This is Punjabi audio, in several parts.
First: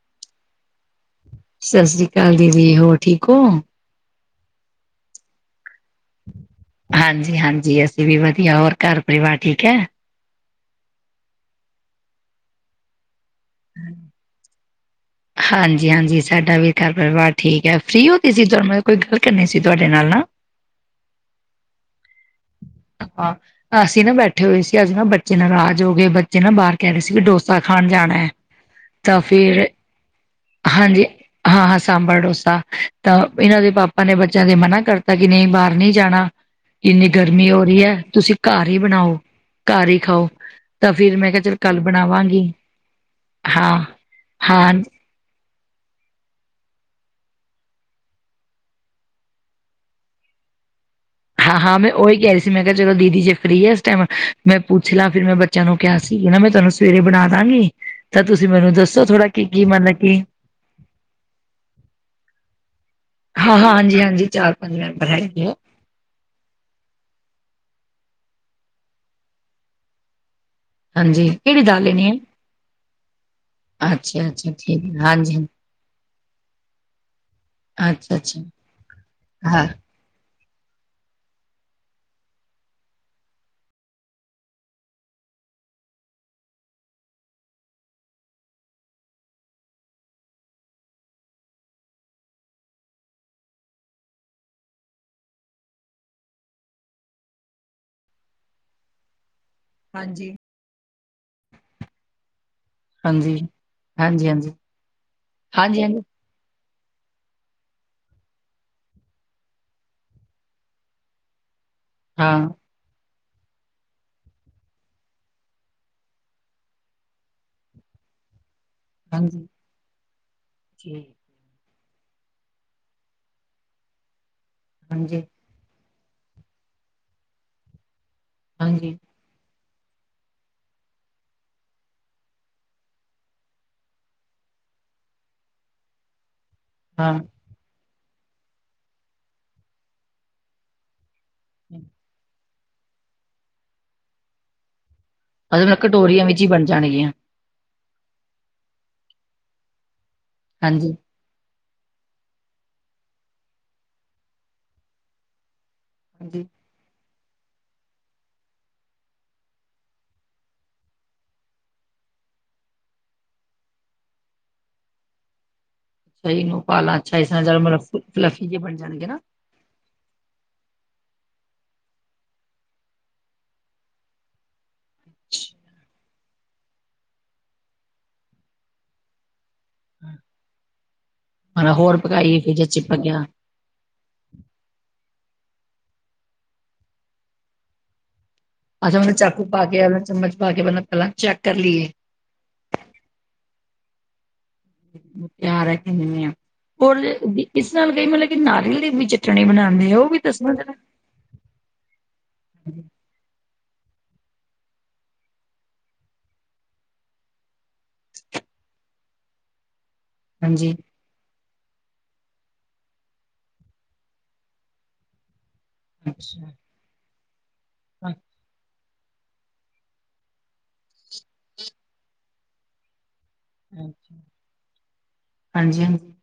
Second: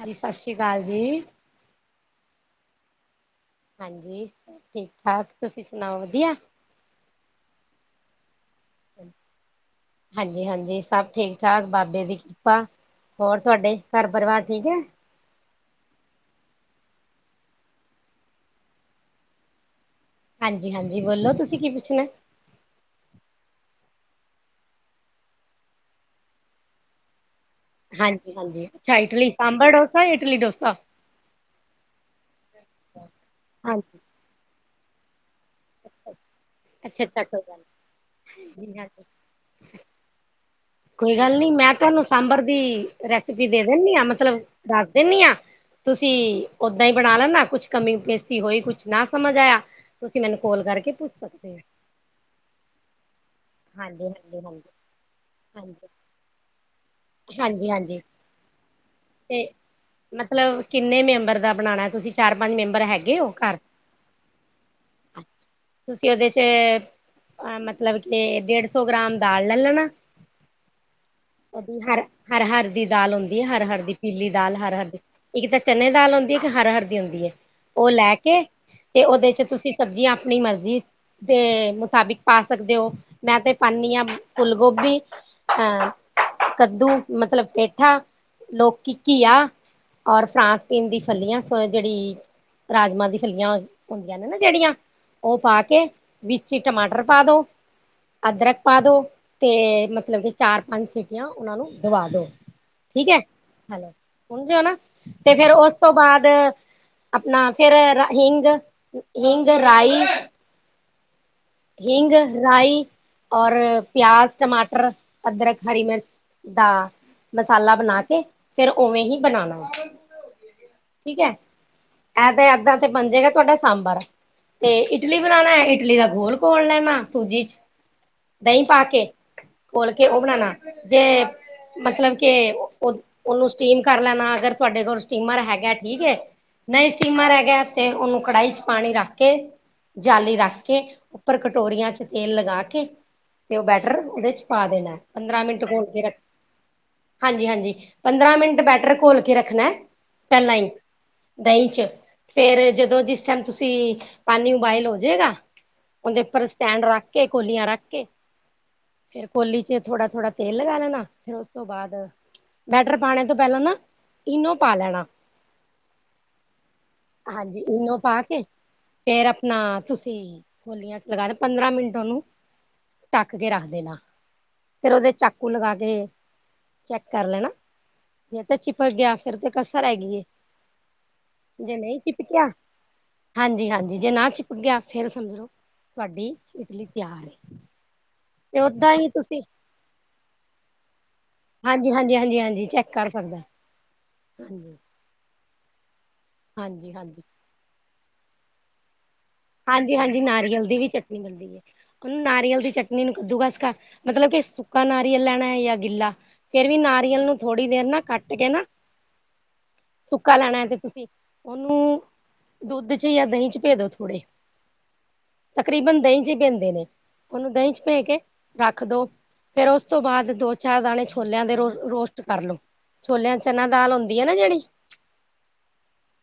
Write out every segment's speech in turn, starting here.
ਹਾਂਜੀ ਸਤਿ ਸ਼੍ਰੀ ਅਕਾਲ ਜੀ। ਸਤਿ ਸ੍ਰੀ ਅਕਾਲ ਦੀਦੀ, ਹੋਰ ਠੀਕ ਹੋ? ਹਾਂਜੀ, ਠੀਕ ਠਾਕ ਤੁਸੀਂ ਸੁਣਾਓ ਵਧੀਆ? ਹਾਂਜੀ-ਹਾਂਜੀ ਅਸੀਂ ਵੀ ਵਧੀਆ, ਹੋਰ ਘਾਰ ਪਰਿਵਾਰ ਠੀਕ ਐ? ਹਾਂਜੀ-ਹਾਂਜੀ ਸਭ ਠੀਕ ਠਾਕ ਬਾਬੇ ਦੀ ਕਿਰਪਾ, ਹੋਰ ਤੁਹਾਡੇ ਘਾਰ ਪਰਿਵਾਰ ਠੀਕ ਹੈ? ਹਾਂਜੀ-ਹਾਂਜੀ ਸਾਡਾ ਵੀ ਘਾਰ ਪਰਿਵਾਰ ਠੀਕ ਹੈ। ਫਰੀ ਹੋ ਦੀਜੀ ਤੁਹਾ ਮੈਂ ਕੋਈ ਗੱਲ ਕਰਨੀ ਸੀ ਤੁਆਡੇ ਨਾਲ ਨਾ? ਹਾਂਜੀ-ਹਾਂਜੀ ਬੋਲੋ ਤੁਸੀਂ ਕੀ ਪੁੱਛਣਾ? ਹਾਂ ਅਸੀਂ ਨਾ ਬੈਠੇ ਹੋਏ ਸੀ, ਅੱਜ ਨਾ ਬੱਚੇ ਨਾਰਾਜ਼ ਹੋ ਗਏ, ਬੱਚੇ ਨਾ ਬਾਹਰ ਕੇਹ ਰਏ ਸੀਗੇ ਡੋਸ ਹਾਂਜੀ-ਹਾਂਜੀ ਅੱਛਾ ਇਟਲੀ ਫਿਰ ਸਾਂਬਰ ਡੋਸਾ ਯਾ ਇਟਲੀ ਡੋਸ ਹਾਂਜੀ ਹਾਂ-ਹਾਂ ਸਾਂਬਰ ਡੋਸਾ ਤਾਂ ਏਹਨਾਂ ਦੇ ਹਾਂਜੀ ਪਾਪਾ ਨੇ ਬੱਚੇਆਂ ਦੇ ਮਨਾ ਕਰ ਤਾਂ ਕਿ ਨਹੀਂ ਬਾਹਰ ਨਹੀਂ ਜਾਣਾ, ਅੱਛਾ ਇੰਨੀ ਅੱਛਾ ਕੋਈ ਗਰਮੀ ਗੱਲ ਹੋ ਰਈ ਹੈ ਤੁਸੀਂ ਘਾਰ ਜੀ ਹੀ ਹਾਂਜੀ। ਬਣਾਓ। ਘਾਰ ਹੀ ਖਾਓ। ਤਾਂ ਫਿਰ ਕੋਈ ਗੱਲ ਕਿਹਾ ਨੀ, ਚੱਲ ਮੈਂ ਕੱਲ ਤੁਹਾਨੂੰ ਸਾਂਬਰ ਬਣਾਵਾਂਗੀ, ਦੀ ਰੈਸਿਪੀ ਦੇ ਹਾਂ, ਦੇਣੀ ਆ ਮਤਲਬ ਹਾਂ, ਦਾਸ ਦੇਣੀ ਆ ਤੁਸੀਂ ਓਦਾਂ ਹੀ ਬਣਾ ਲੈਣਾ, ਕੁਛ ਕਮੀ ਪੇਸੀ ਹੋਈ ਕੁਛ ਨਾ ਸਮਝ ਆਏਆ ਤੁਸੀਂ ਮੈਨੂੰ ਕੋਲ ਕਰਕੇ ਪੁੱਛ ਸਕ ਹਾਂ-ਹਾਂ ਮੈਂ ਓਈ ਕੇਹ ਰਹੀ ਸੀ ਮੈਂ ਕੇਆ ਚਲੋ ਦੀਦੀ ਜੇ ਫ੍ਰੀ ਹੈ ਇਸ ਹਾਂਜੀ ਟੈਮ ਹਾਂਜੀ ਮੈਂ ਹਾਂਜੀ ਪੁੱਛ ਲਾ, ਫਿਰ ਮੈਂ ਬੱਚੇਆਂ ਨੂੰ ਕੇਹਾ ਹਾਂਜੀ ਸੀ ਕਿ ਨਾ ਮੈਂ ਤੁਹਾਨੂੰ ਸਵੇਰੇ ਬਣਾ ਦਾਂਗੀ ਹਾਂਜੀ ਹਾਂਜੀ ਤਾਂ ਤੁਸੀਂ ਮੈਨੂੰ ਦੱਸੋ ਥੋੜਾ ਤੇ ਕੀ-ਕੀ ਮਤਲਬ ਕੀ ਮਤਲਬ ਕਿੰਨੇ ਮੈਂਬਰ ਦਾ ਬਣਾਣਾ ਤੁਸੀਂ? ਚਾਰ ਪਾਂਜ ਮੈਂਬਰ ਹੈ ਹਾਂ-ਹਾਂ, ਹਾਂਜੀ-ਹਾਂਜੀ ਚਾਰ ਪਾਂਜ ਮੈਂਬਰ ਹੈਗੇ ਏ। ਤੁਸੀਂ ਏਹਦੇ ਚੇ ਏਹ ਅ ਮਤਲਬ ਕੇ ਡੇਢ ਸੌ ਗ੍ਰਾਮ ਦਾਲ ਲੈ ਲੈਣਾ ਹਾਂਜੀ ਕਿਹੜੀ ਦਾਲ ਹਰ, ਲੈਣੀ ਹੈ ਹਰ-ਹਰ ਦੀ ਦਾਲ ਹੁੰਦੀ ਹੈ ਹਰ-ਹਰ ਦੀ ਅੱਛਾ ਪੀਲੀ ਅੱਛਾ ਦਾਲ ਠੀਕ ਹਰ-ਹਰ ਹੈ। ਦੀ, ਹਾਂਜੀ ਇੱਕ ਤੇ ਚਨੇ ਦਾਲ ਹੁੰਦੀ ਹੈ ਇੱਕ ਹਰ-ਹਰ ਦੀ ਹੁੰਦੀ ਏ ਉਹ ਹਾਂ, ਲੈ ਅੱਛਾ ਅੱਛਾ ਕੇ ਤੇ ਉਹਦੇ ਚ ਹਾਂ ਤੁਸੀਂ ਸਬਜ਼ੀਆਂ ਅਪਣੀ ਮਰਜ਼ੀ ਦੇ ਮੁਤਾਬਿਕ ਪਾ ਸਕਦੇ ਹੋ। ਮੈਂ ਤੇ ਪਾਣੀ ਆ ਫੁੱਲ ਗੋਭੀ, ਐ ਕੱਦੂ ਮਤਲਬ ਪੇਠਾ, ਲੋਕੀ, ਘੀਆ ਔਰ ਫਰਾਂਸ ਬੀਣ ਦੀ ਫਲੀਆਂ ਸੋਏ ਜੇਅੜੀ ਹਾਂ ਭੇਜੋ, ਕਿਹੜਾ ਟੈਕਸਟ ਠੀਕ ਕਰਨਾ ਹੈ। ਉਹ ਪਾ ਕੇ ਵਿੱਚ ਟਮਾਟਰ ਪਾ ਦਿਓ ਅਦਰਕ ਪਾ ਦਿਓ ਤੇ ਮਤਲਬ ਕਿ ਹਾਂਜੀ ਹਾਂਜੀ ਚਾਰ ਪੰਜ ਸੀਟੀਆਂ ਉਹਨਾਂ ਨੂੰ ਦਵਾ ਦਿਓ। ਠੀਕ ਹੈ ਹਾਂਜੀ ਹਾਂਜੀ ਹੈਲੋਓ ਨਾ ਤੇ ਫੇਿਰ ਉਸ ਤੋਂ ਹਾਂਜੀ ਹਾਂਜੀ ਬਾਅਦ। ਆਪਣਾ ਫੇਰ ਹਿੰਗ ਹਿੰਗ ਰਾਈ ਹਿੰਗ, ਹਾਂ ਰਾਈ ਔਰ ਪਿਆਜ਼, ਟਮਾਟਰ, ਅਦਰਕ, ਹਰੀ ਮਿਰਚ। ਦਾ ਮਸਾਲਾ ਬਣਾ ਕੇ ਫੇਰ ਉਵੇਂ ਹੀ ਹਾਂਜੀ ਬਣਾਣਾ ਠੀਕ ਹੈ। ਇਹ ਤੇ ਇਵੇਂ ਹੀ ਬਣ ਜਾਏਗਾ ਤੁਹਾਡਾ ਸਾਂਬਰ ਤੇ ਇਡਲੀ ਹਾਂਜੀ ਬਣਾਉਣਾ ਹੈ ਇਡਲੀ ਦਾ ਘੋਲ। ਕੋਣ ਲੈਣਾ, ਸੂਜੀ 'ਚ ਦਹੀਂ ਪਾ ਹਾਂਜੀ ਕੇ। ਖੋਲ੍ਹ ਕੇ ਉਹ ਬਣਾਉਣਾ, ਤੇ ਮਤਲਬ ਕਿ ਉਹ। ਉਹਨੂੰ ਸਟ੍ਰੀਮ ਕਰ ਲੈਣਾ, ਅਗਰ ਤੁਹਾਡੇ ਕੋਲ ਸਟੀਮਰ ਹੈਗਾ, ਠੀਕ ਹੈ। ਨਹੀਂ, ਹਾਂ ਸਟੀਮਰ ਹੈਗਾ ਤੇ ਉਹਨੂੰ ਕੜਾਹੀ 'ਚ ਪਾਣੀ ਰੱਖ ਕੇ ਜਾਲੀ ਰੱਖ ਕੇ। ਉੱਪਰ ਕਟੋਰੀਆਂ 'ਚ ਤੇਲ ਲਗਾ ਕੇ ਤੇ ਉਹ ਬੈਟਰ ਉਹਦੇ 'ਚ ਪਾ ਦੇਣਾ। ਪੰਦਰਾਂ ਮਿੰਟ ਮਤਲਬ, ਘੋਲ ਕੇ ਰੱਖ ਕਟੋਰੀਆਂ ਵਿੱਚ ਹੀ ਬਣ ਜਾਣਗੀਆਂ। ਹਾਂਜੀ ਹਾਂਜੀ, ਪੰਦਰਾਂ ਮਿੰਟ ਬੈਟਰ ਕੇਲ ਕੇ ਰੱਖਣਾ ਪਹਿਲਾਂ ਹੀ। ਹਾਂਜੀ ਦਹੀਂ 'ਚ ਫੇਰ ਜਦੋਂ ਜਿਸ ਟਾਈਮ ਤੁਸੀਂ ਪਾਣੀ ਉਬਲ ਜਾਏਗਾ। ਉਹਦੇ ਹਾਂਜੀ ਉੱਪਰ ਸਟੈਂਡ ਰੱਖ ਕੇ ਕਟੋਰੀਆਂ ਰੱਖ ਕੇ। ਕਟੋਰੀ 'ਚ ਥੋੜ੍ਹਾ-ਥੋੜ੍ਹਾ ਤੇਲ ਲਗਾ ਲੈਣਾ, ਫੇਰ ਉਸ ਤੋਂ ਬਾਅਦ। ਬੈਟਰ ਪਾਉਣ ਤੋਂ ਪਹਿਲਾਂ ਨਾ, ਇਨੋ ਪਾ ਲੈਣਾ। ਸਹੀ ਨੂੰ ਪਾਲਾ, ਅੱਛਾ, ਇਸ ਮਤਲਬ ਵੀ ਬਣ ਜਾਣਗੇ ਨਾ। ਨਾ ਤੁਸੀਂ। ਕਟੋਰੀਆਂ 'ਚ ਲਗਾ ਦੇ, ਪੰਦਰਾਂ ਮਿੰਟ ਉਹਨੂੰ ਢੱਕ ਕੇ ਰੱਖ ਦੇਣਾ। ਫੇਰ ਉਹਦੇ 'ਚ ਚਾਕੂ ਲਗਾ ਕੇ ਚੈੱਕ ਕਰ ਲੈਣਾ ਜੇ ਤੇ ਚ। ਪੈ ਗਿਆ ਫਿਰ ਤਾਂ ਕਸ ਰਹਿ ਗਈ, ਜੇ ਮਤਲਬ ਹੋਰ ਨਹੀਂ ਪਕਾਈਏ ਚਿਪਕਿਆ। ਫਿਰ ਜੇ ਚਿਪਕ ਗਿਆ ਹਾਂਜੀ ਹਾਂਜੀ, ਜੇ ਨਾ ਚਿਪਕਿਆ ਫਿਰ ਸਮਝ ਲਓ। ਤੁਹਾਡੀ ਇਡਲੀ ਤਿਆਰ। ਤੇ ਓਦਾਂ ਆਹ, ਹੀ ਉਹਨੂੰ ਤੁਸੀਂ ਚਾਕੂ ਪਾ ਕੇ, ਚਮਚ ਪਾ ਕੇ ਪਹਿਲਾਂ-ਪਹਿਲਾਂ ਚੈੱਕ ਕਰ ਲਈਏ। ਹਾਂਜੀ ਹਾਂਜੀ ਹਾਂਜੀ, ਚੈੱਕ ਕਰ ਸਕਦੇ। ਹਾਂਜੀ। ਪਿਆਰ ਹੈ ਕਿ ਦਿੰਦੇ ਹਾਂ ਹਾਂਜੀ ਹੋਰ, ਹਾਂਜੀ ਇਸ ਨਾਲ ਕੀ ਮਤਲਬ ਕਿ ਨਾਰੀਅਲ ਦੇ ਵਿੱਚ। ਚਣੇ ਬਣਾਉਂਦੇ ਹੋ, ਉਹ ਵੀ ਦੱਸਣਾ ਜ਼ਰਾ। ਨਹੀਂ, ਮਿਲਦੀ ਹੈ। ਉਹਨੂੰ ਨਾਰੀਅਲ ਦੀ ਚਟਨੀ ਨੂੰ ਕੱਦੂਕਸ ਕਰਨਾ, ਮਤਲਬ ਕਿ ਸੁੱਕਾ ਨਾਰੀਅਲ ਲੈਣਾ ਹੈ ਜਾਂ ਗਿੱਲਾ? ਫੇਰ ਵੀ ਨਾਰੀਅਲ ਨੂੰ ਥੋੜ੍ਹੀ ਦੇਰ ਨਾ ਕੱਟ ਕੇ ਨਾ। [inaudible] ਸੁੱਕਾ ਲੈਣਾ ਹੈ ਹਾਂਜੀ ਤੇ ਤੁਸੀਂ ਉਹਨੂੰ ਦੁੱਧ 'ਚ ਜਾਂ ਦਹੀਂ 'ਚ ਭਿਉਂ ਦਿਓ ਥੋੜ੍ਹਾ। ਤਕਰੀਬਨ ਦਹੀਂ 'ਚ ਹੀ ਅੱਛਾ ਪੈਂਦੇ ਨੇ, ਉਹਨੂੰ ਦਹੀਂ 'ਚ ਪਾ ਅੱਛਾ ਕੇ। ਰੱਖ ਦਿਓ, ਫੇਰ ਉਸ ਤੋਂ ਬਾਅਦ ਦੋ-ਚਾਰ ਦਾਣੇ ਛੋਲਿਆਂ ਦੇ ਰੋਸਟ ਕਰ ਲਓ, ਛੋਲਿਆਂ 'ਚ। ਚਣੇ ਦੀ ਦਾਲ ਅੱਛਾ ਆਉਂਦੀ ਆ ਨਾ, ਜਿਹੜੀ? ਹਾਂਜੀ ਹਾਂਜੀ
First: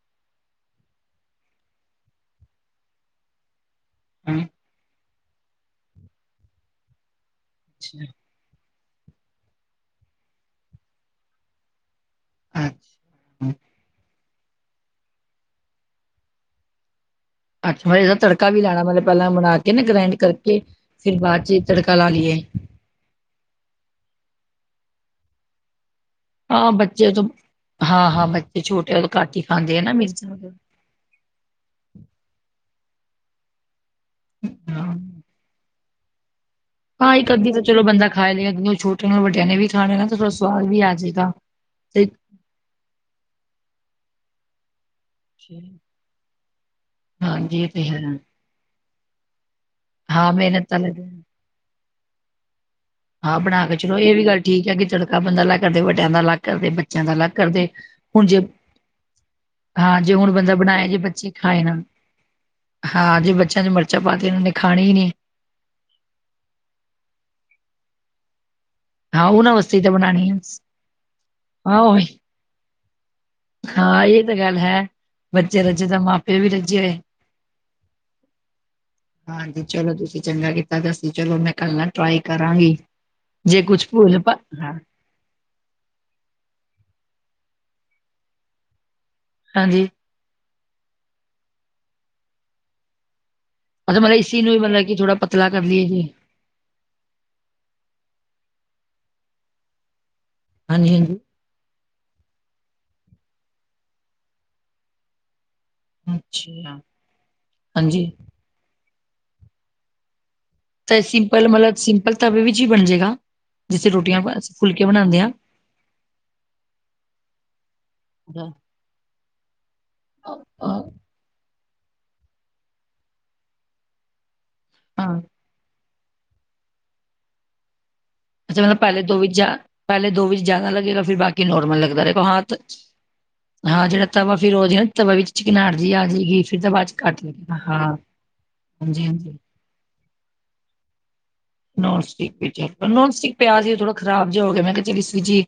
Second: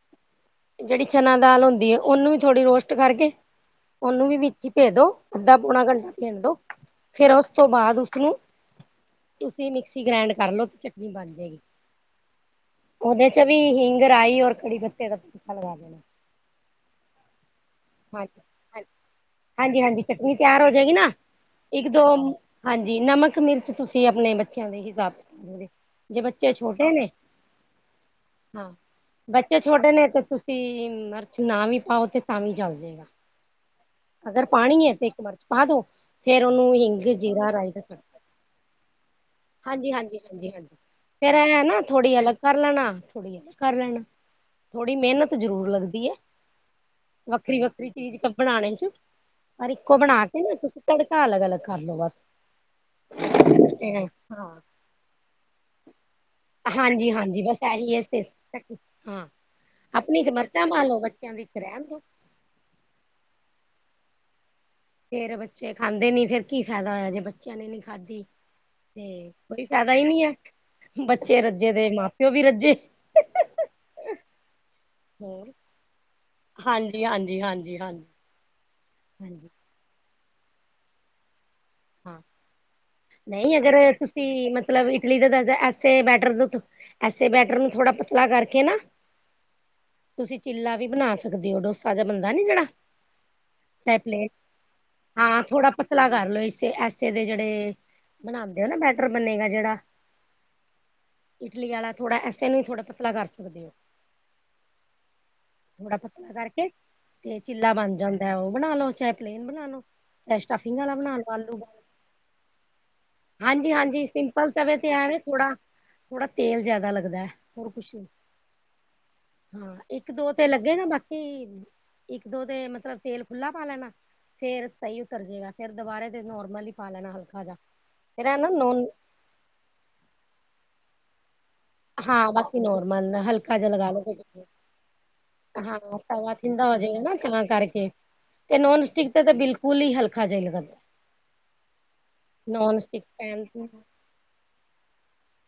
ਜਿਹੜੀ ਚਣੇ ਦੀ ਦਾਲ ਹੁੰਦੀ ਹੈ, ਉਹਨੂੰ ਵੀ ਥੋੜ੍ਹੀ ਰੋਸਟ ਕਰਕੇ ਉਹਨੂੰ ਵੀ ਵਿੱਚ ਹੀ ਭਿਉਂ ਦਿਓ। ਅੱਧਾ-ਪੌਣਾ ਘੰਟਾ ਭਿਉਂਣ ਦਿਓ, ਫੇਰ ਉਸ ਤੋਂ ਬਾਅਦ ਅੱਛਾ ਉਸਨੂੰ। ਤੁਸੀਂ ਮਿਕਸੀ 'ਚ ਗ੍ਰਾਈਂਡ ਕਰ ਲਓ ਕਿ ਚਟਨੀ ਬਣ ਜਾਏਗੀ। ਅੱਛਾ ਉਹਦੇ 'ਚ ਅੱਛਾ ਵੀ ਹਿੰਗ ਪਾ ਦਿਓ, ਔਰ ਕੜੀ ਪੱਤੇ ਦਾ ਪਿੱਤਾ ਲਾ ਦੇਣਾ। ਅੱਛਾ, ਮਤਲਬ ਇਹਦਾ ਹਾਂਜੀ ਤੜਕਾ ਵੀ ਲਾਉਣਾ ਪੈਣਾ? ਮਤਲਬ ਪਹਿਲਾਂ ਬਣਾ ਕੇ ਨਾ, ਹਾਂਜੀ ਹਾਂਜੀ ਗ੍ਰਾਈਂਡ ਚਟਨੀ ਕਰਕੇ, ਤਿਆਰ ਹੋ ਜਾਏਗੀ ਨਾ ਫੇਰ ਬਾਅਦ 'ਚ ਇੱਕ ਤੜਕਾ ਦੋ ਲਾ ਲਈਏ। ਹਾਂਜੀ, ਨਮਕ ਮਿਰਚ ਤੁਸੀ ਆਪਣੇ ਬੱਚਿਆਂ ਦੇ ਹਿਸਾਬ ਚ ਰਖੋਗੇ ਜੇ ਬੱਚੇ ਹਾਂ ਛੋਟੇ ਨੇ। ਬੱਚੇ ਤੋਂ ਹਾਂ ਬੱਚੇ ਹਾਂ ਛੋਟੇ ਘੱਟ ਹੀ ਬੱਚੇ ਖਾਂਦੇ ਆ ਛੋਟੇ ਨਾ ਨੇ ਤੇ ਮਿਰਚ ਵਗੈਰਾ ਤੁਸੀਂ ਮਰ ਨਾ ਵੀ ਪਾਓ ਤੇ ਤਾਂ ਵੀ ਚੱਲ ਜਾਏਗਾ ਅਗਰ ਪਾਣੀ ਹਾਂ ਐ ਤੇ ਇੱਕ ਮਿਰਚ ਪਾ ਦੋ। ਫੇਰ ਉਨੂੰ ਹੀ ਹਾਂਜੀ ਹਾਂ ਇੱਕ ਜੀਰਾ, ਅੱਧੀ ਤਾਂ ਰਾਈ ਦਾ ਚਲੋ ਬੰਦਾ ਤੜਕਾ ਖਾ ਹੀ ਲਏਗਾ ਕਿਉਂਕਿ ਉਹ ਛੋਟੇ ਨੂੰ ਵੱਡਿਆਂ ਨੇ ਵੀ ਹਾਂਜੀ, ਖਾਣੇ ਨਾ ਹਾਂਜੀ, ਤਾਂ ਥੋੜਾ ਹਾਂਜੀ, ਸਵਾਦ ਹਾਂਜੀ ਵੀ ਆ ਜਾਏਗਾ ਫੇਰ ਐ ਨਾ ਤੇ ਥੋੜ੍ਹੀ ਅਲੱਗ ਕਰ ਲੈਣਾ, ਥੋੜ੍ਹੀ ਅਲੱਗ ਕਰ ਲੈਣਾ ਥੋੜੀ ਮਿਹਨਤ ਜੀ ਜ਼ਰੂਰ ਲੱਗਦੀ ਐ। ਵੱਖਰੀ, ਹਾਂਜੀ ਇਹ ਤੇ ਵੱਖਰੀ ਹੈ ਚੀਜ਼ ਬਣਾਣੇ ਚ ਪਰ ਇੱਕੋ ਬਣਾ ਹਾਂ ਕੇ ਨਾ ਮਿਹਨਤ ਤਾਂ ਤੁਸੀਂ ਲੱਗੇ ਤੜਕਾ ਅਲੱਗ ਅਲੱਗ ਕਰ ਲੋ ਬਸ। ਹਾਂ, ਬਣਾ ਕੇ ਚਲੋ ਏ ਵੀ ਗੱਲ ਹਾਂ ਠੀਕ ਐ ਕਿ ਤੜਕਾ ਬੰਦਾ ਲੱਗ ਕਰਦੇ ਵੱਡਿਆਂ ਦਾ ਅਲੱਗ ਕਰਦੇ ਬੱਚਿਆਂ ਹਾਂਜੀ ਦਾ ਅਲੱਗ ਹਾਂਜੀ ਬਸ ਕਰਦੇ। ਹੁਣ ਜੇ ਹਾਂ [unintelligible] ਹਾਂ ਜੇ ਆਪਣੀ ਚ ਹੁਣ ਬੰਦਾ ਮਿਰਚਾਂ ਪਾ ਬਣਾਏ ਜੇ ਲਓ ਬੱਚੇ ਬੱਚਿਆਂ ਦੀ ਚ ਖਾਏ ਨਾ। ਰਹਿਣ ਦੋ ਹਾਂ ਜੇ ਬੱਚਿਆਂ ਨੂੰ ਮਿਰਚਾਂ ਪਾਤੀ ਓਨਾ ਨੇ ਖਾਣੀ ਈ ਨਈ। ਮੇਰੇ ਬੱਚੇ ਖਾਂਦੇ ਨੀ ਫੇਰ ਕੀ ਫਾਇਦਾ ਹੋਇਆ ਜੇ ਬੱਚਿਆਂ ਨੇ ਨੀ ਖਾਧੀ। ਹਾਂ ਤੇ ਉਹਨਾਂ ਕੋਈ ਵਾਸਤੇ ਹੀ ਤਾਂ ਫੈਦਾ ਈ ਨੀ ਬਣਾਉਣੀ ਐ ਆ ਬੱਚੇ ਰੱਜੇ ਹਾਂ ਦੇ ਉਹੀ ਮਾਂ ਪਿਓ ਵੀ ਰੱਜੇ। ਹਾਂ, ਏ ਤੇ ਗੱਲ ਹੈ ਹੋਰ ਬੱਚੇ ਰੱਜੇ ਤਾ ਮਾਂ ਪਿਓ ਵੀ ਰੱਜੇ ਹੋਏ। ਹਾਂਜੀ ਹਾਂਜੀ ਹਾਂਜ ਜੀ ਨਾ ਹਾਂਜੀ, ਚਲੋ ਤੁਸੀਂ ਚੰਗਾ ਕੀਤਾ ਦਸੀ ਚਲੋ ਮੈਂ ਕੱਲ ਨਾ ਹਾਂ ਟਰਾਾਈ ਕਰਾਂਗੀ ਜੇ ਕੁਛ ਭੂਲ ਭਾਲ ਲੀ ਦਾ ਦੱਸਦੈ ਐੇਸੈ ਬੈਟਰ ਨੂੰ, ਐੇਸੈ ਬੈਟਰ ਨੂੰ ਥੋੜਾ ਪਤਲਾ ਕਰਕੇ ਨਾ ਹਾਂਜੀ ਤੁਸੀ ਚਿੱਲਾ ਵੀ ਬਣਾ ਸਕਦੇ ਓ ਡੋਸਾ ਜਿਆ ਬਨਦਾ ਨਈ ਜੇੜਾ। ਚਾਏ ਅੱਛਾ ਮਤਲਬ ਪਲੇਟ ਇਸੀ ਨੂੰ ਹੀ ਮਤਲਬ ਕਿ ਥੋੜਾ ਹਾਂ ਪਤਲਾ ਕਰ ਥੋੜਾ ਲਈਏ ਜੀ ਪਤਲਾ ਕਰ ਲਓ ਇਸ ਤੇ ਐਸੇ ਦੇ ਜਿੜੇ ਬਣਾਂਦੇ ਨਾ ਬੈਟਰ ਬਣੇਗਾ ਜਿੜਾ ਹਾਂਜੀ, ਹਾਂਜੀ ਇਟਲੀ ਆਲਾ ਥੋੜਾ ਐੇਸੇ ਨੂੰ ਈ ਥੋੜਾ ਪਤਲਾ ਕਰ ਸਕਦੇ ਓ। ਥੋੜਾ ਪਤਲਾ ਕਰਕੇ ਅੱਛਾ। ਤੇ ਚਿੱਲਾ ਬਣ ਹਾਂਜੀ ਜਾਂਦਾ ਐ ਓ ਬਣਾ ਲੋ ਚਾਏ ਪਲੇਨ ਬਣਾ ਲੋ। ਚਾਇ ਸਟਫਿੰਗ ਆਲਾ ਬਣਾ ਲੋ। ਪੈਲੇ ਮਲਬ ਸਿੰਪਲ ਤਵੇ ਵਿੱਚ ਈ ਬਣ ਜੇਗਾ ਹਾਂਜੀ ਜਿੱਥੇ ਹਾਂਜੀ ਰੋਟੀਆਂ, ਸਿੰਪਲ ਤਵੇ ਫੁੱਲਕੇ ਤੇ ਬਣਾਂਦੇ ਐਵੇਂ ਆਂ। ਥੋੜਾ ਥੋੜਾ ਤੇਲ ਜਿਆਦਾ ਲੱਗਦਾ ਐ ਹੋਰ ਕੁਛ ਨੀ। ਅ ਹਾਂ, ਇੱਕ ਦੋ ਤੇ ਲੱਗੇ ਅ ਗਾ ਬਾਕੀ ਇੱਕ ਦੋ ਤੇ ਮਤਲਬ ਤੇਲ ਖੁੱਲਾ ਪਾ ਲੈਣਾ ਫੇਰ ਸਈ ਹਾਂ ਉਤਰ ਜੇਗਾ ਫੇਰ। ਦੁਬਾਰਾ ਤੇ ਨੋਰਮਲ ਈ ਪਾ ਲੈਣਾ ਹਲਕਾ ਜਾ। ਫੇਰ ਹੈ ਨਾ ਅੱਛਾ ਮਲਬ ਨੋਨ ਪੈਲੇ ਦੋ ਵਿੱਚ ਜਾ ਪੈਲੇ ਦੋ ਵਿੱਚ ਜਿਆਦਾ ਲੱਗੇਗਾ ਫਿਰ ਬਾਕੀ ਨੋਰਮਲ ਲੱਗੇਗਾ। ਹਾਂ [unintelligible] ਹ ਬਾਕੀ ਨੋਰਮਲ ਹਲਕਾ ਜਾ ਹਾਂ ਲਗਾ ਲੋ ਜਿੜਾ ਤਵਾ ਫਿਰ ਓ ਜੇੜਾ ਤਵਾ ਵਿੱਚ ਚਿਕਨਾਹਟ ਜੀ ਹਾਂ ਆ ਤਵਾ ਜੇਗੀ ਫਿਰ ਥਿੰਦਾ ਤਾ ਹੋ ਬਾਅਦ ਚ ਜਾਏਗਾ ਘੱਟ ਨਾ ਤਾਂ ਦੇਖਨਾ ਕਰਕੇ ਹਾਂ ਤੇ ਨੋਨ ਹਾਂਜੀ ਸਟਿਕ ਤੇ ਤੇ ਹਾਂਜੀ। ਬਿਲਕੁਲ ਹੀ ਹਲਕਾ ਜਿਆਂ ਲਗਾਨ। ਨੋਨਸਟਿਕ ਵਿਚ ਏ ਨੋਨਸਟਿਕ ਪੈਨ ਪਿਆ ਜੇ ਥੋੜਾ ਖਰਾਬ ਜਿਆ ਹੋ ਗਿਆ ਮੈਂ ਕਿਆ ਚੱਲ ਏਸ ਵਿੱਚ ਈ।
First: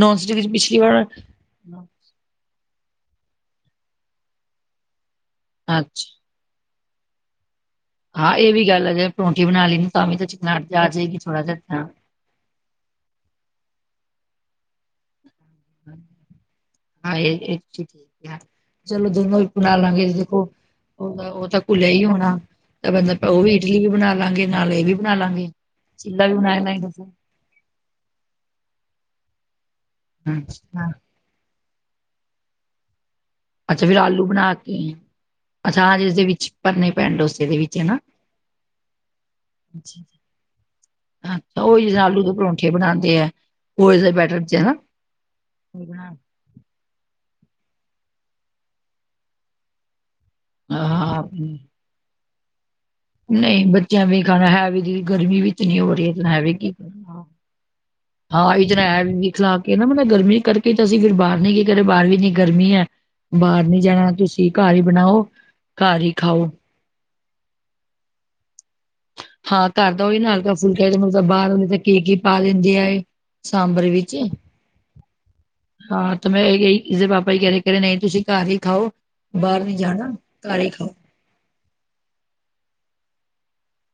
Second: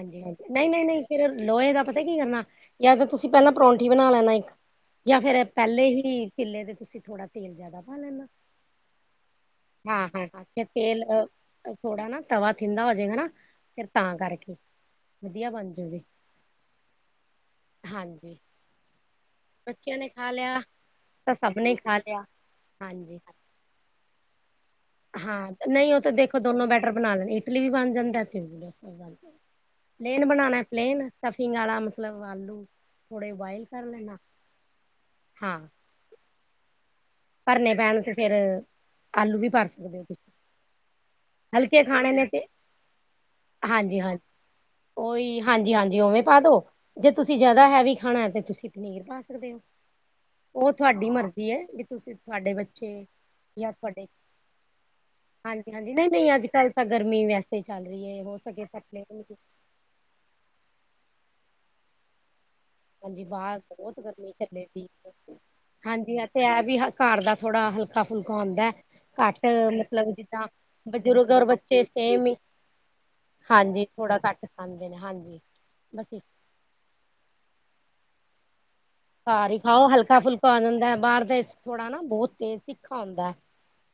ਨੋਨਸਟਿੱਕ ਵਿੱਚ ਪਿਛਲੀ ਵਾਰ ਲੋਏ ਦਾ ਪਤਾ ਕੀ ਕਰਨਾ ਜਾਂ ਤਾਂ ਤੁਸੀਂ ਪੈਲਾਂ ਪਰੌਂਠੀ ਬਣਾ ਲੈਣਾ ਇੱਕ ਜਾਂ ਫੇਰ ਪੈਲੇ ਅੱਛਾ। ਹੀ ਕਿੱਲੇ ਤੇ ਤੁਸੀਂ ਥੋੜਾ ਤੇਲ ਜਿਆਦਾ ਪਾ ਲੈਣਾਂ। ਹਾਂ ਇ ਵੀ ਗੱਲ ਅਗਰ ਜੇ ਪਰੌਂਠੀ ਬਣਾ ਲੀ ਤਾਂ ਵੀ ਤਾਂ ਹਾਂ ਹਾਂ ਤੇ ਚਿਕਨਾਹਟ ਆ ਤੇਲ ਜੇਗੀ ਥੋੜ੍ਹਾ ਅ, ਜੇਆ। ਥੋੜਾ ਨਾ ਤਵਾ ਥਿੰਦਾ ਹੋਜੇਗਾ ਨਾ ਫਿਰ ਤਾਂ ਕਰਕੇ ਵਧੀਆ ਬਣ ਜੂਗੀ। ਹਾਂਏ ਇਕ ਚੀਜ [unintelligible] ਠੀਕ ਹਾਂਜੀ ਆ ਚਲੋ ਦੋਨੋਂ ਈ ਬਣਾ ਬੱਚਿਆਂ ਨੇ ਲਾਂਗੇ ਖਾ ਦੇਖੋ ਲਿਆ ਓਨੇ ਓ ਸਭ ਤਾਂ ਨੇ ਘੁੱਲਿਆ ਖਾ ਈ ਲਿਆ ਹੋਣਾ ਤਾਂ ਬੰਦਾ ਹਾਂਜੀ ਓਵੀ। ਇਡਲੀ ਵੀ ਬਣਾ ਲਾਂਗੇ ਨਾਲ ਏ ਵੀ ਬਣਾ ਲਾਂਗੇ ਹਾਂ, ਨਹੀਂ ਉਹ ਤਾਂ ਚਿੱਲਾ ਵੀ ਦੇਖੋ ਬਣਾ ਦੋਨੋ ਲਾਂਗੇ ਬੈਟਰ ਤੁਸੀਂ। ਬਣਾ ਲੈਣੇ। ਤਲੀ ਵੀ ਬਣ ਜਾਂਦਾ, ਪਲੇਨ ਹਾਂ ਬਣਾਉਣਾ ਹਾਂ। ਪਲੇਨ। ਟਫਿੰਗ ਵਾਲਾ ਮਤਲਬ ਆਲੂ। ਪੂੜੇ ਬਾਈ। ਅੱਛਾ ਫਿਰ ਆਲੂ ਬਣਾ ਕੇ, ਅੱਛਾ ਹਾਂ ਜ ਇਸਦੇ ਵਿੱਚ। ਭਰਨੇ ਪੈਣ ਡੋਸੇ ਦੇ ਭਰਨੇ ਵਿੱਚ ਹਨਾ। ਪੈਣ ਤੇ ਫੇਰ ਆਲੂ ਵੀ ਭਰ ਸਕਦੇ ਹੋ ਤੁਸੀਂ ਅੱਛਾ ਹਲਕੇ ਉਹੀ ਜ ਖਾਣੇ ਆਲੂ ਨੇ ਦੇ ਤੇ ਪਰੋਂਂਠੇ ਬਣਾਉਂਦੇ ਆ। ਉਹ ਹਾਂਜੀ, ਇਸਦਾ ਹਾਂਜੀ, ਬੈਟਰ ਚ ਹਨਾ ਉਹੀ ਹਾਂਜੀ, ਹਾਂਜੀ ਉਵੇਂ ਪਾ ਦੋ। ਜੇ ਤੁਸੀਂ ਜਿਆਦਾ ਹੈਵੀ ਖਾਣਾ ਤੇ ਤੁਸੀਂ ਪਨੀਰ ਪਾ ਸਕਦੇ ਹੋ। ਉਹ ਤੁਹਾਡੀ ਮਰਜ਼ੀ ਹਾਂ ਹੈ ਵੀ ਤੁਸੀਂ ਤੁਹਾਡੇ ਬੱਚੇ। ਨਹੀਂ ਯਾਰ ਤੁਹਾਡੇ। ਹਾਂਜੀ -ਹਾਂਜੀ, ਨਹੀਂ -ਨਹੀਂ ਅੱਜ ਕੱਲ ਤਾਂ ਗਰਮੀ ਵੈਸੇ। ਚੱਲ ਰਹੀ ਹੈ, ਹੋ ਸਕੇ ਤੱਕ। ਵੀ ਖਲਾ ਕੇ ਨਾ ਮਤਲਬ ਗਰਮੀ ਕਰਕੇ ਤਾਂ, ਅਸੀ ਫਿਰ ਬਾਹਰ ਨੀ ਕੀ ਕਰ ਰਹੇ। ਬਾਹਰ ਵੀ ਇੰਨੀ ਗਰਮੀ ਹੈ। ਹਾਂਜੀ, ਬਾਹਰ ਨਹੀਂ ਬਹੁਤ ਜਾਣਾ ਗਰਮੀ ਤੁਸੀਂ ਚਲੇ ਘਰ ਹੀ ਸੀ। ਬਣਾਓ, ਘਰ ਹੀ ਹਾਂਜੀ ਤੇ ਇਥੇ ਖਾਓ। ਹੈ ਵੀ ਆ। ਘਰ ਦਾ ਥੋੜਾ ਹਲਕਾ ਫੁਲਕਾ ਹੁੰਦਾ। ਘੱਟ ਹਾਂ, ਘਰ ਦਾ ਮਤਲਬ ਉਹੀ ਨਾ ਜਿੱਦਾਂ ਹਲਕਾ-ਫੁਲਕਾ ਤੇ ਮਤਲਬ ਬਜ਼ੁਰਗ ਔਰ ਬਾਹਰ ਵਾਲੇ ਤਾਂ ਬੱਚੇ ਕੀ-ਕੀ ਸੇਮ ਹੀ। ਪਾ ਦਿੰਦੇ ਆ ਇਹ ਹਾਂਜੀ ਸਾਂਬਰ ਵਿੱਚ ਥੋੜਾ ਘੱਟ ਖਾਂਦੇ ਨੇ ਹਾਂਜੀ। ਬਸ ਹਾਂ ਇਸ- ਤੇ ਮੈਂ ਇਹ ਦੇ ਪਾਪਾ ਜੀ ਕਹਿ ਰਹੇ ਨੇ ਨਹੀਂ ਤੁਸੀਂ ਘਰ ਹੀ ਖਾਓ। ਘਰ ਹੀ ਬਾਹਰ ਨਹੀਂ ਖਾਓ ਜਾਣਾ, ਹਲਕਾ ਫੁਲਕਾ ਘਰ ਹੋ ਹੀ ਖਾਓ। ਜਾਂਦਾ। ਬਾਹਰ ਦੇ ਥੋੜਾ ਨਾ ਬਹੁਤ ਤੇਜ਼ ਤਿੱਖਾ ਹੁੰਦਾ ਹੈ।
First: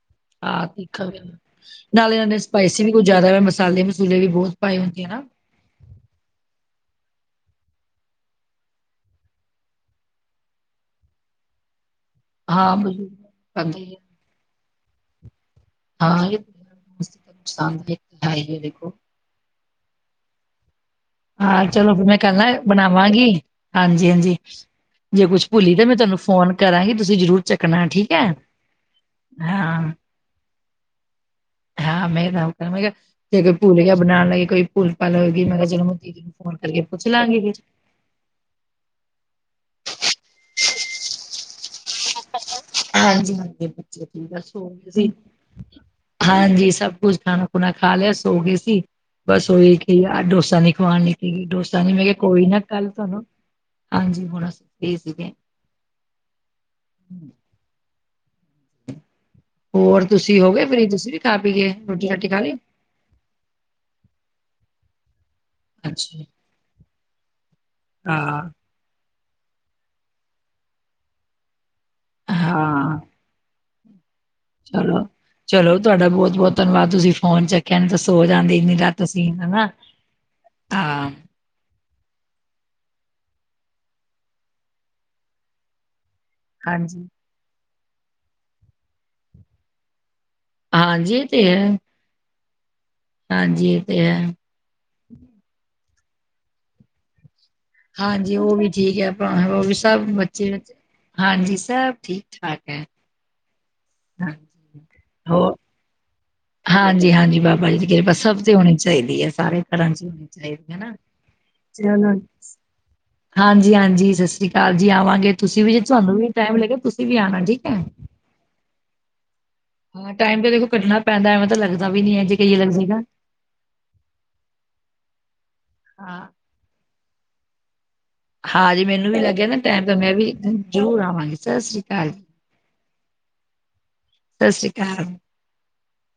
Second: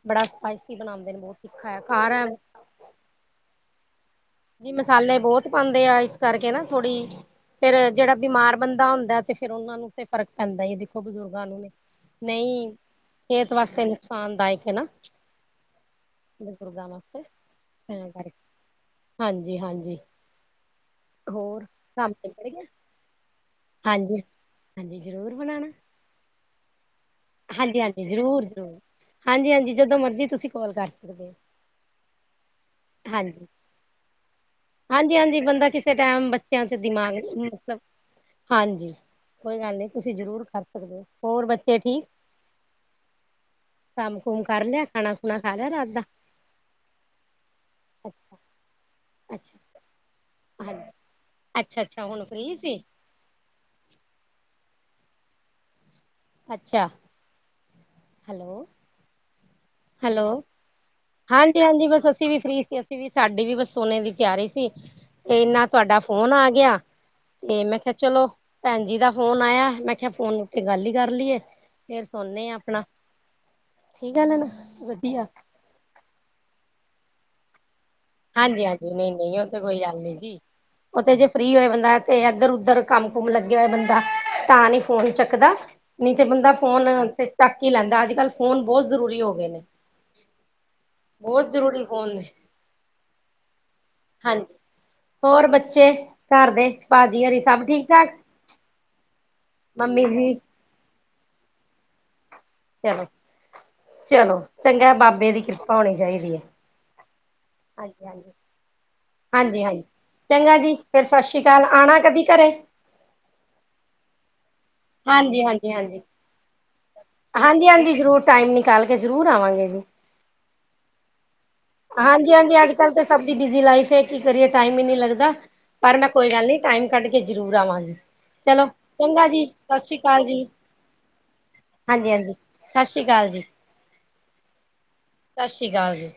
ਬੜਾ ਹਾਂ, ਸਪਾਈਸੀ ਤਿੱਖਾ ਬਣਾਉਂਦੇ ਨੇ ਵੀ ਬਹੁਤ ਤਿੱਖਾ। ਖਾ ਨਾਲੇ ਰਹਾ। ਇਹਨਾਂ ਨੇ ਸਪਾਈਸੀ ਵੀ ਕੁਝ ਜ਼ਿਆਦਾ ਵ ਮਸਾਲੇ ਮਸੂਲੇ ਵੀ ਬਹੁਤ। ਜੀ ਪਾਏ ਹੁੰਦੇ ਆ ਮਸਾਲੇ ਨਾ। ਬਹੁਤ ਪਾਉਂਦੇ ਆ ਇਸ ਕਰਕੇ ਨਾ ਥੋੜੀ ਜ। ਫਿਰ ਜਿਹੜਾ ਬਿਮਾਰ ਬੰਦਾ ਹੁੰਦਾ ਤੇ, ਫਿਰ ਉਹਨਾ ਨੂੰ ਤੇ ਫ਼ਰਕ ਪੈਂਦਾ ਦੇਖੋ ਬਜ਼ੁਰਗਾਂ ਨੂੰ ਨੇ। ਨਹੀਂ ਹਾਂ, ਸਿਹਤ ਖਾਂਦੇ ਵਾਸਤੇ ਹੀ ਆ। ਨੁਕਸਾਨਦਾਇਕ ਹੈ ਨਾ। ਹਾਂ ਇਹ ਬਜ਼ੁਰਗਾਂ ਵਾਸਤੇ ਨੁਕਸਾਨਦਾਇਕ ਤਾਂ ਕਰਕੇ ਹੈ ਦੇਖੋ। ਹਾਂਜੀ, ਹਾਂਜੀ। ਹਾਂ ਹੋਰ ਚਲੋ ਫਿਰ ਕੰਮ ਮੈਂ ਕੱਲ ਨਿਬੜ ਨਾ ਗਿਆ ਬਣਾਵਾਂਗੀ। ਹਾਂਜੀ, ਹਾਂਜੀ। ਹਾਂਜੀ ਜੇ ਜ਼ਰੂਰ ਕੁੱਛ ਬਣਾਉਣਾ ਭੁੱਲੀ ਤਾਂ ਮੈਂ ਤੁਹਾਨੂੰ ਫੋਨ ਕਰਾਂਗੀ, ਤੁਸੀਂ ਜ਼ਰੂਰ। ਹਾਂਜੀ, ਚੱਕਣਾ ਹਾਂਜੀ ਠੀਕ ਹੈ। ਜ਼ਰੂਰ ਹਾਂਜੀ, ਹਾਂਜੀ ਜਦੋਂ ਮਰਜੀ ਤੁਸੀਂ ਕੌਲ ਕਰ ਸਕਦੇ ਹੋ। ਹਾਂ ਮੈਂ ਤਾਂ ਉਹ ਮੈਂ ਕਿਹਾ ਜੇ ਹਾਂਜੀ ਕੋਈ ਭੂਲ ਬਣਾਉਣ ਲੱਗੀ। ਕੋਈ ਭੁੱਲ ਭਾਲ ਹਾਂਜੀ ਹਾਂਜੀ ਹੋਗੀ, ਮੈਂ ਕਿਹਾ ਬੰਦਾ ਚਲੋ। ਕਿਸੇ ਦੀਦੀ ਟਾਈਮ ਨੂੰ ਫੋਨ ਬੱਚਿਆਂ ਚ ਕਰਕੇ ਪੁੱਛ ਦਿਮਾਗ ਲਾਂਗੇ ਫਿਰ। ਮਤਲਬ ਹਾਂਜੀ ਕੋਈ ਗੱਲ ਨਹੀਂ ਤੁਸੀਂ ਜ਼ਰੂਰ ਕਰ ਸਕਦੇ ਹੋ। ਹੋਰ ਬੱਚੇ ਠੀਕ। ਹਾਂਜੀ ਹਾਂਜੀ ਬੱਚੇ ਕੰਮ ਠੀਕ ਆ ਕੁਮ ਸੀ ਕਰ ਲਿਆ ਤੁਸੀਂ। ਖਾਣਾ ਖੁਣਾ ਖਾ ਲਿਆ ਰਾਤ ਦਾ ਹਾਂਜੀ ਸਭ ਕੁਛ ਖਾਣਾ ਖੁਣਾ ਖਾ ਲਿਆ, ਸੋ ਗਏ ਸੀ, ਬਸ ਅੱਛਾ ਉਹੀ ਕਿ ਯਾਰ ਡੋ। ਡੋਸਾ ਨੀ ਹਾਂਜੀ ਖਵਾਉਣ ਲਈ ਸੀਗੀ, ਅੱਛਾ ਡੋਸਾ ਨੀ ਮੈਂ ਅੱਛਾ ਕਿਹਾ ਹੁਣ ਕੋਈ ਫ੍ਰਰੀ ਨਾ ਸੀ ਕੱਲ ਤੁਹਾਨੂੰ ਹਾਂਜੀ ਹੁਣ ਐ ਸੀਗੇ। ਅੱਛਾ! ਹੂੰ। ਹੈਲੋ। ਹੋਰ ਹੈਲੋ ਤੁਸੀਂ ਹੋ ਗਏ ਫਰੀ ਤੁਸੀਂ ਵੀ। ਖਾ ਪੀ ਹਾਂਜੀ ਗਏ ਹਾਂਜੀ ਬਸ ਰੋਟੀ ਅਸੀਂ ਰਾਟੀ ਵੀ ਖਾ ਲਈ ਫ੍ਰੀ ਸੀ, ਅਸੀਂ ਵੀ ਸਾਡੀ ਵੀ ਬਸ ਸੋਨੇ ਦੀ ਤਿਆਰੀ ਸੀ। ਤੇ ਇਨਾਂ। ਤੁਹਾਡਾ ਅੱਛਾ ਫੋਨ ਆ ਗਿਆ ਤੇ ਮੈਂ ਕਿਹਾ ਚਲੋ। ਹਾਂ ਭੈਣਜੀ ਦਾ ਫੋਨ ਆਇਆ ਮੈਂ ਕਿਹਾ ਫੋਨ ਉੱਤੇ ਗੱਲ ਹੀ ਕਰ ਲਈਏ। ਫਿਰ ਸੌਣੇ ਆ ਆਪਣਾ, ਹਾਂ ਠੀਕ ਆ ਨਾ। ਚਲੋ, ਵਧੀਆ ਚਲੋ ਤੁਹਾਡਾ ਬਹੁਤ, ਬਹੁਤ ਧੰਨਵਾਦ ਤੁਸੀਂ ਫੋਨ ਚੱਕਿਆ ਕਹਿਣ ਦੱਸੋ ਸੌਂ ਜਾਂਦੇ ਇੰਨੀ ਹਾਂਜੀ-ਹਾਂਜੀ, ਰਾਤ ਤੁਸੀਂ ਨਹੀਂ-ਨਹੀਂ ਹਨਾ ਹਾਂ। ਫਰੀ ਹੋਏ, ਬੰਦਾ ਤੇ ਇੱਧਰ ਉਧਰ ਕੰਮ ਕੁਮ ਲੱਗੇ ਹੋਏ ਬੰਦਾ, ਤਾਂ ਨੀ ਫੋਨ ਚੱਕਦਾ। ਨਹੀਂ ਤੇ ਬੰਦਾ ਹਾਂਜੀ ਫੋਨ ਤੇ ਚੱਕ ਹੀ ਲੈਂਦਾ। ਅੱਜ-ਕੱਲ ਫੋਨ ਬਹੁਤ ਜ਼ਰੂਰੀ ਹੋ ਗਏ ਨੇ। ਹਾਂਜੀ ਇਹ ਤੇ ਬਹੁਤ ਹੈ ਜ਼ਰੂਰੀ ਫ਼ੋਨ ਦੇ ਹਾਂਜੀ, ਇਹ ਤੇ ਹੈ। ਹਾਂਜੀ ਹੋਰ, ਬੱਚੇ ਘਰ ਦੇ ਭਾਜੀ ਹੋਰੀ ਸਭ ਠੀਕ? ਹਾਂਜੀ, ਉਹ ਵੀ ਠੀਕ ਹੈ। ਆਪ ਉਹ ਵੀ ਮੰਮੀ ਸਭ ਜੀ ਬੱਚੇ ਹਾਂਜੀ, ਸਭ ਠੀਕ ਠਾਕ ਹੈ‌। ਚਲੋ ਚੰਗਾ, ਬਾਬੇ ਦੀ ਕਿਰਪਾ ਹੋਣੀ ਚਾਹੀਦੀ ਹੈ। ਹਾਂਜੀ-ਹਾਂਜੀ, ਬਾਬ ਹਾਂਜੀ-ਹਾਂਜੀ, ਸਭ ਤੇ ਹੋਣੀ ਚਾਹੀਦੀ ਹੈ। ਸਾਰੇ ਹਾਂਜੀ-ਹਾਂਜੀ। ਘਰਾਂ ਚ ਹੋਣੀ ਚੰਗਾ ਚਾਹੀਦੀ ਜੀ ਹੈ। ਫੇਰ ਸਤਿ ਸ੍ਰੀ ਅਕਾਲ ਆਣਾ ਚਲੋ ਕਦੀ ਘਰੇ ਹਾਂਜੀ-ਹਾਂਜੀ, ਸਤਿ ਸ੍ਰੀ ਅਕਾਲ ਜੀ। ਆਵਾਂਗੇ ਤੁਸੀਂ ਵੀ ਹਾਂਜੀ-ਹਾਂਜੀ, ਜੇ ਹਾਂਜੀ। ਤੁਹਾਨੂੰ ਵੀ ਟਾਈਮ ਲੱਗੇ ਤੁਸੀਂ ਵੀ ਆਣਾ ਠੀਕ ਹੈ। ਹਾਂਜੀ-ਹਾਂਜੀ, ਜ਼ਰੂਰ ਟਾਈਮ ਨਿਕਾਲ ਕੇ ਜ਼ਰੂਰ ਆਵਾਂਗੇ ਜੀ। ਹਾਂ, ਟਾਈਮ ਤਾਂ ਦੇਖੋ ਕੱਢਣਾ ਪੈਂਦਾ। ਐਵੇਂ ਤਾਂ ਲੱਗਦਾ ਵੀ ਨੀ ਹੈ ਜੇ ਹਾਂਜੀ-ਹਾਂਜੀ, ਕਹੀਏ ਲੱਗ ਅੱਜ-ਕੱਲ੍ਹ ਜੇਗਾ। ਤੇ ਸਭ ਬਿਜ਼ੀ ਲਾਈਫ ਹੈ। ਕੀ ਕਰੀਏ, ਟਾਈਮ ਹੀ ਨੀ ਲੱਗਦਾ। ਪਰ, ਮੈਂ ਹਾਂ, ਕੋਈ ਗੱਲ ਨ ਟਾਈਮ ਕੱਢ ਕੇ ਜਰੂਰ ਆਵਾਂਗੀ। ਚਲੋ, ਹਾਂ ਜੇ ਮੈਨੂੰ ਵੀ ਚੰਗਾ ਜੀ ਲੱਗਿਆ ਨਾ ਟਾਈਮ ਸਤਿ ਤਾਂ ਸ੍ਰੀ ਮੈਂ ਅਕਾਲ ਵੀ ਜੀ। ਜ਼ਰੂਰ ਆਵਾਂਗੀ, ਸਤਿ ਸ੍ਰੀ ਅਕਾਲ ਜੀ, ਹਾਂਜੀ-ਹਾਂਜੀ। ਸਤਿ ਸ਼੍ਰੀ ਅਕਾਲ ਜੀ। ਸਤਿ ਸ਼੍ਰੀ ਅਕਾਲ। ਸਤਿ ਸ਼੍ਰੀ ਅਕਾਲ ਜੀ।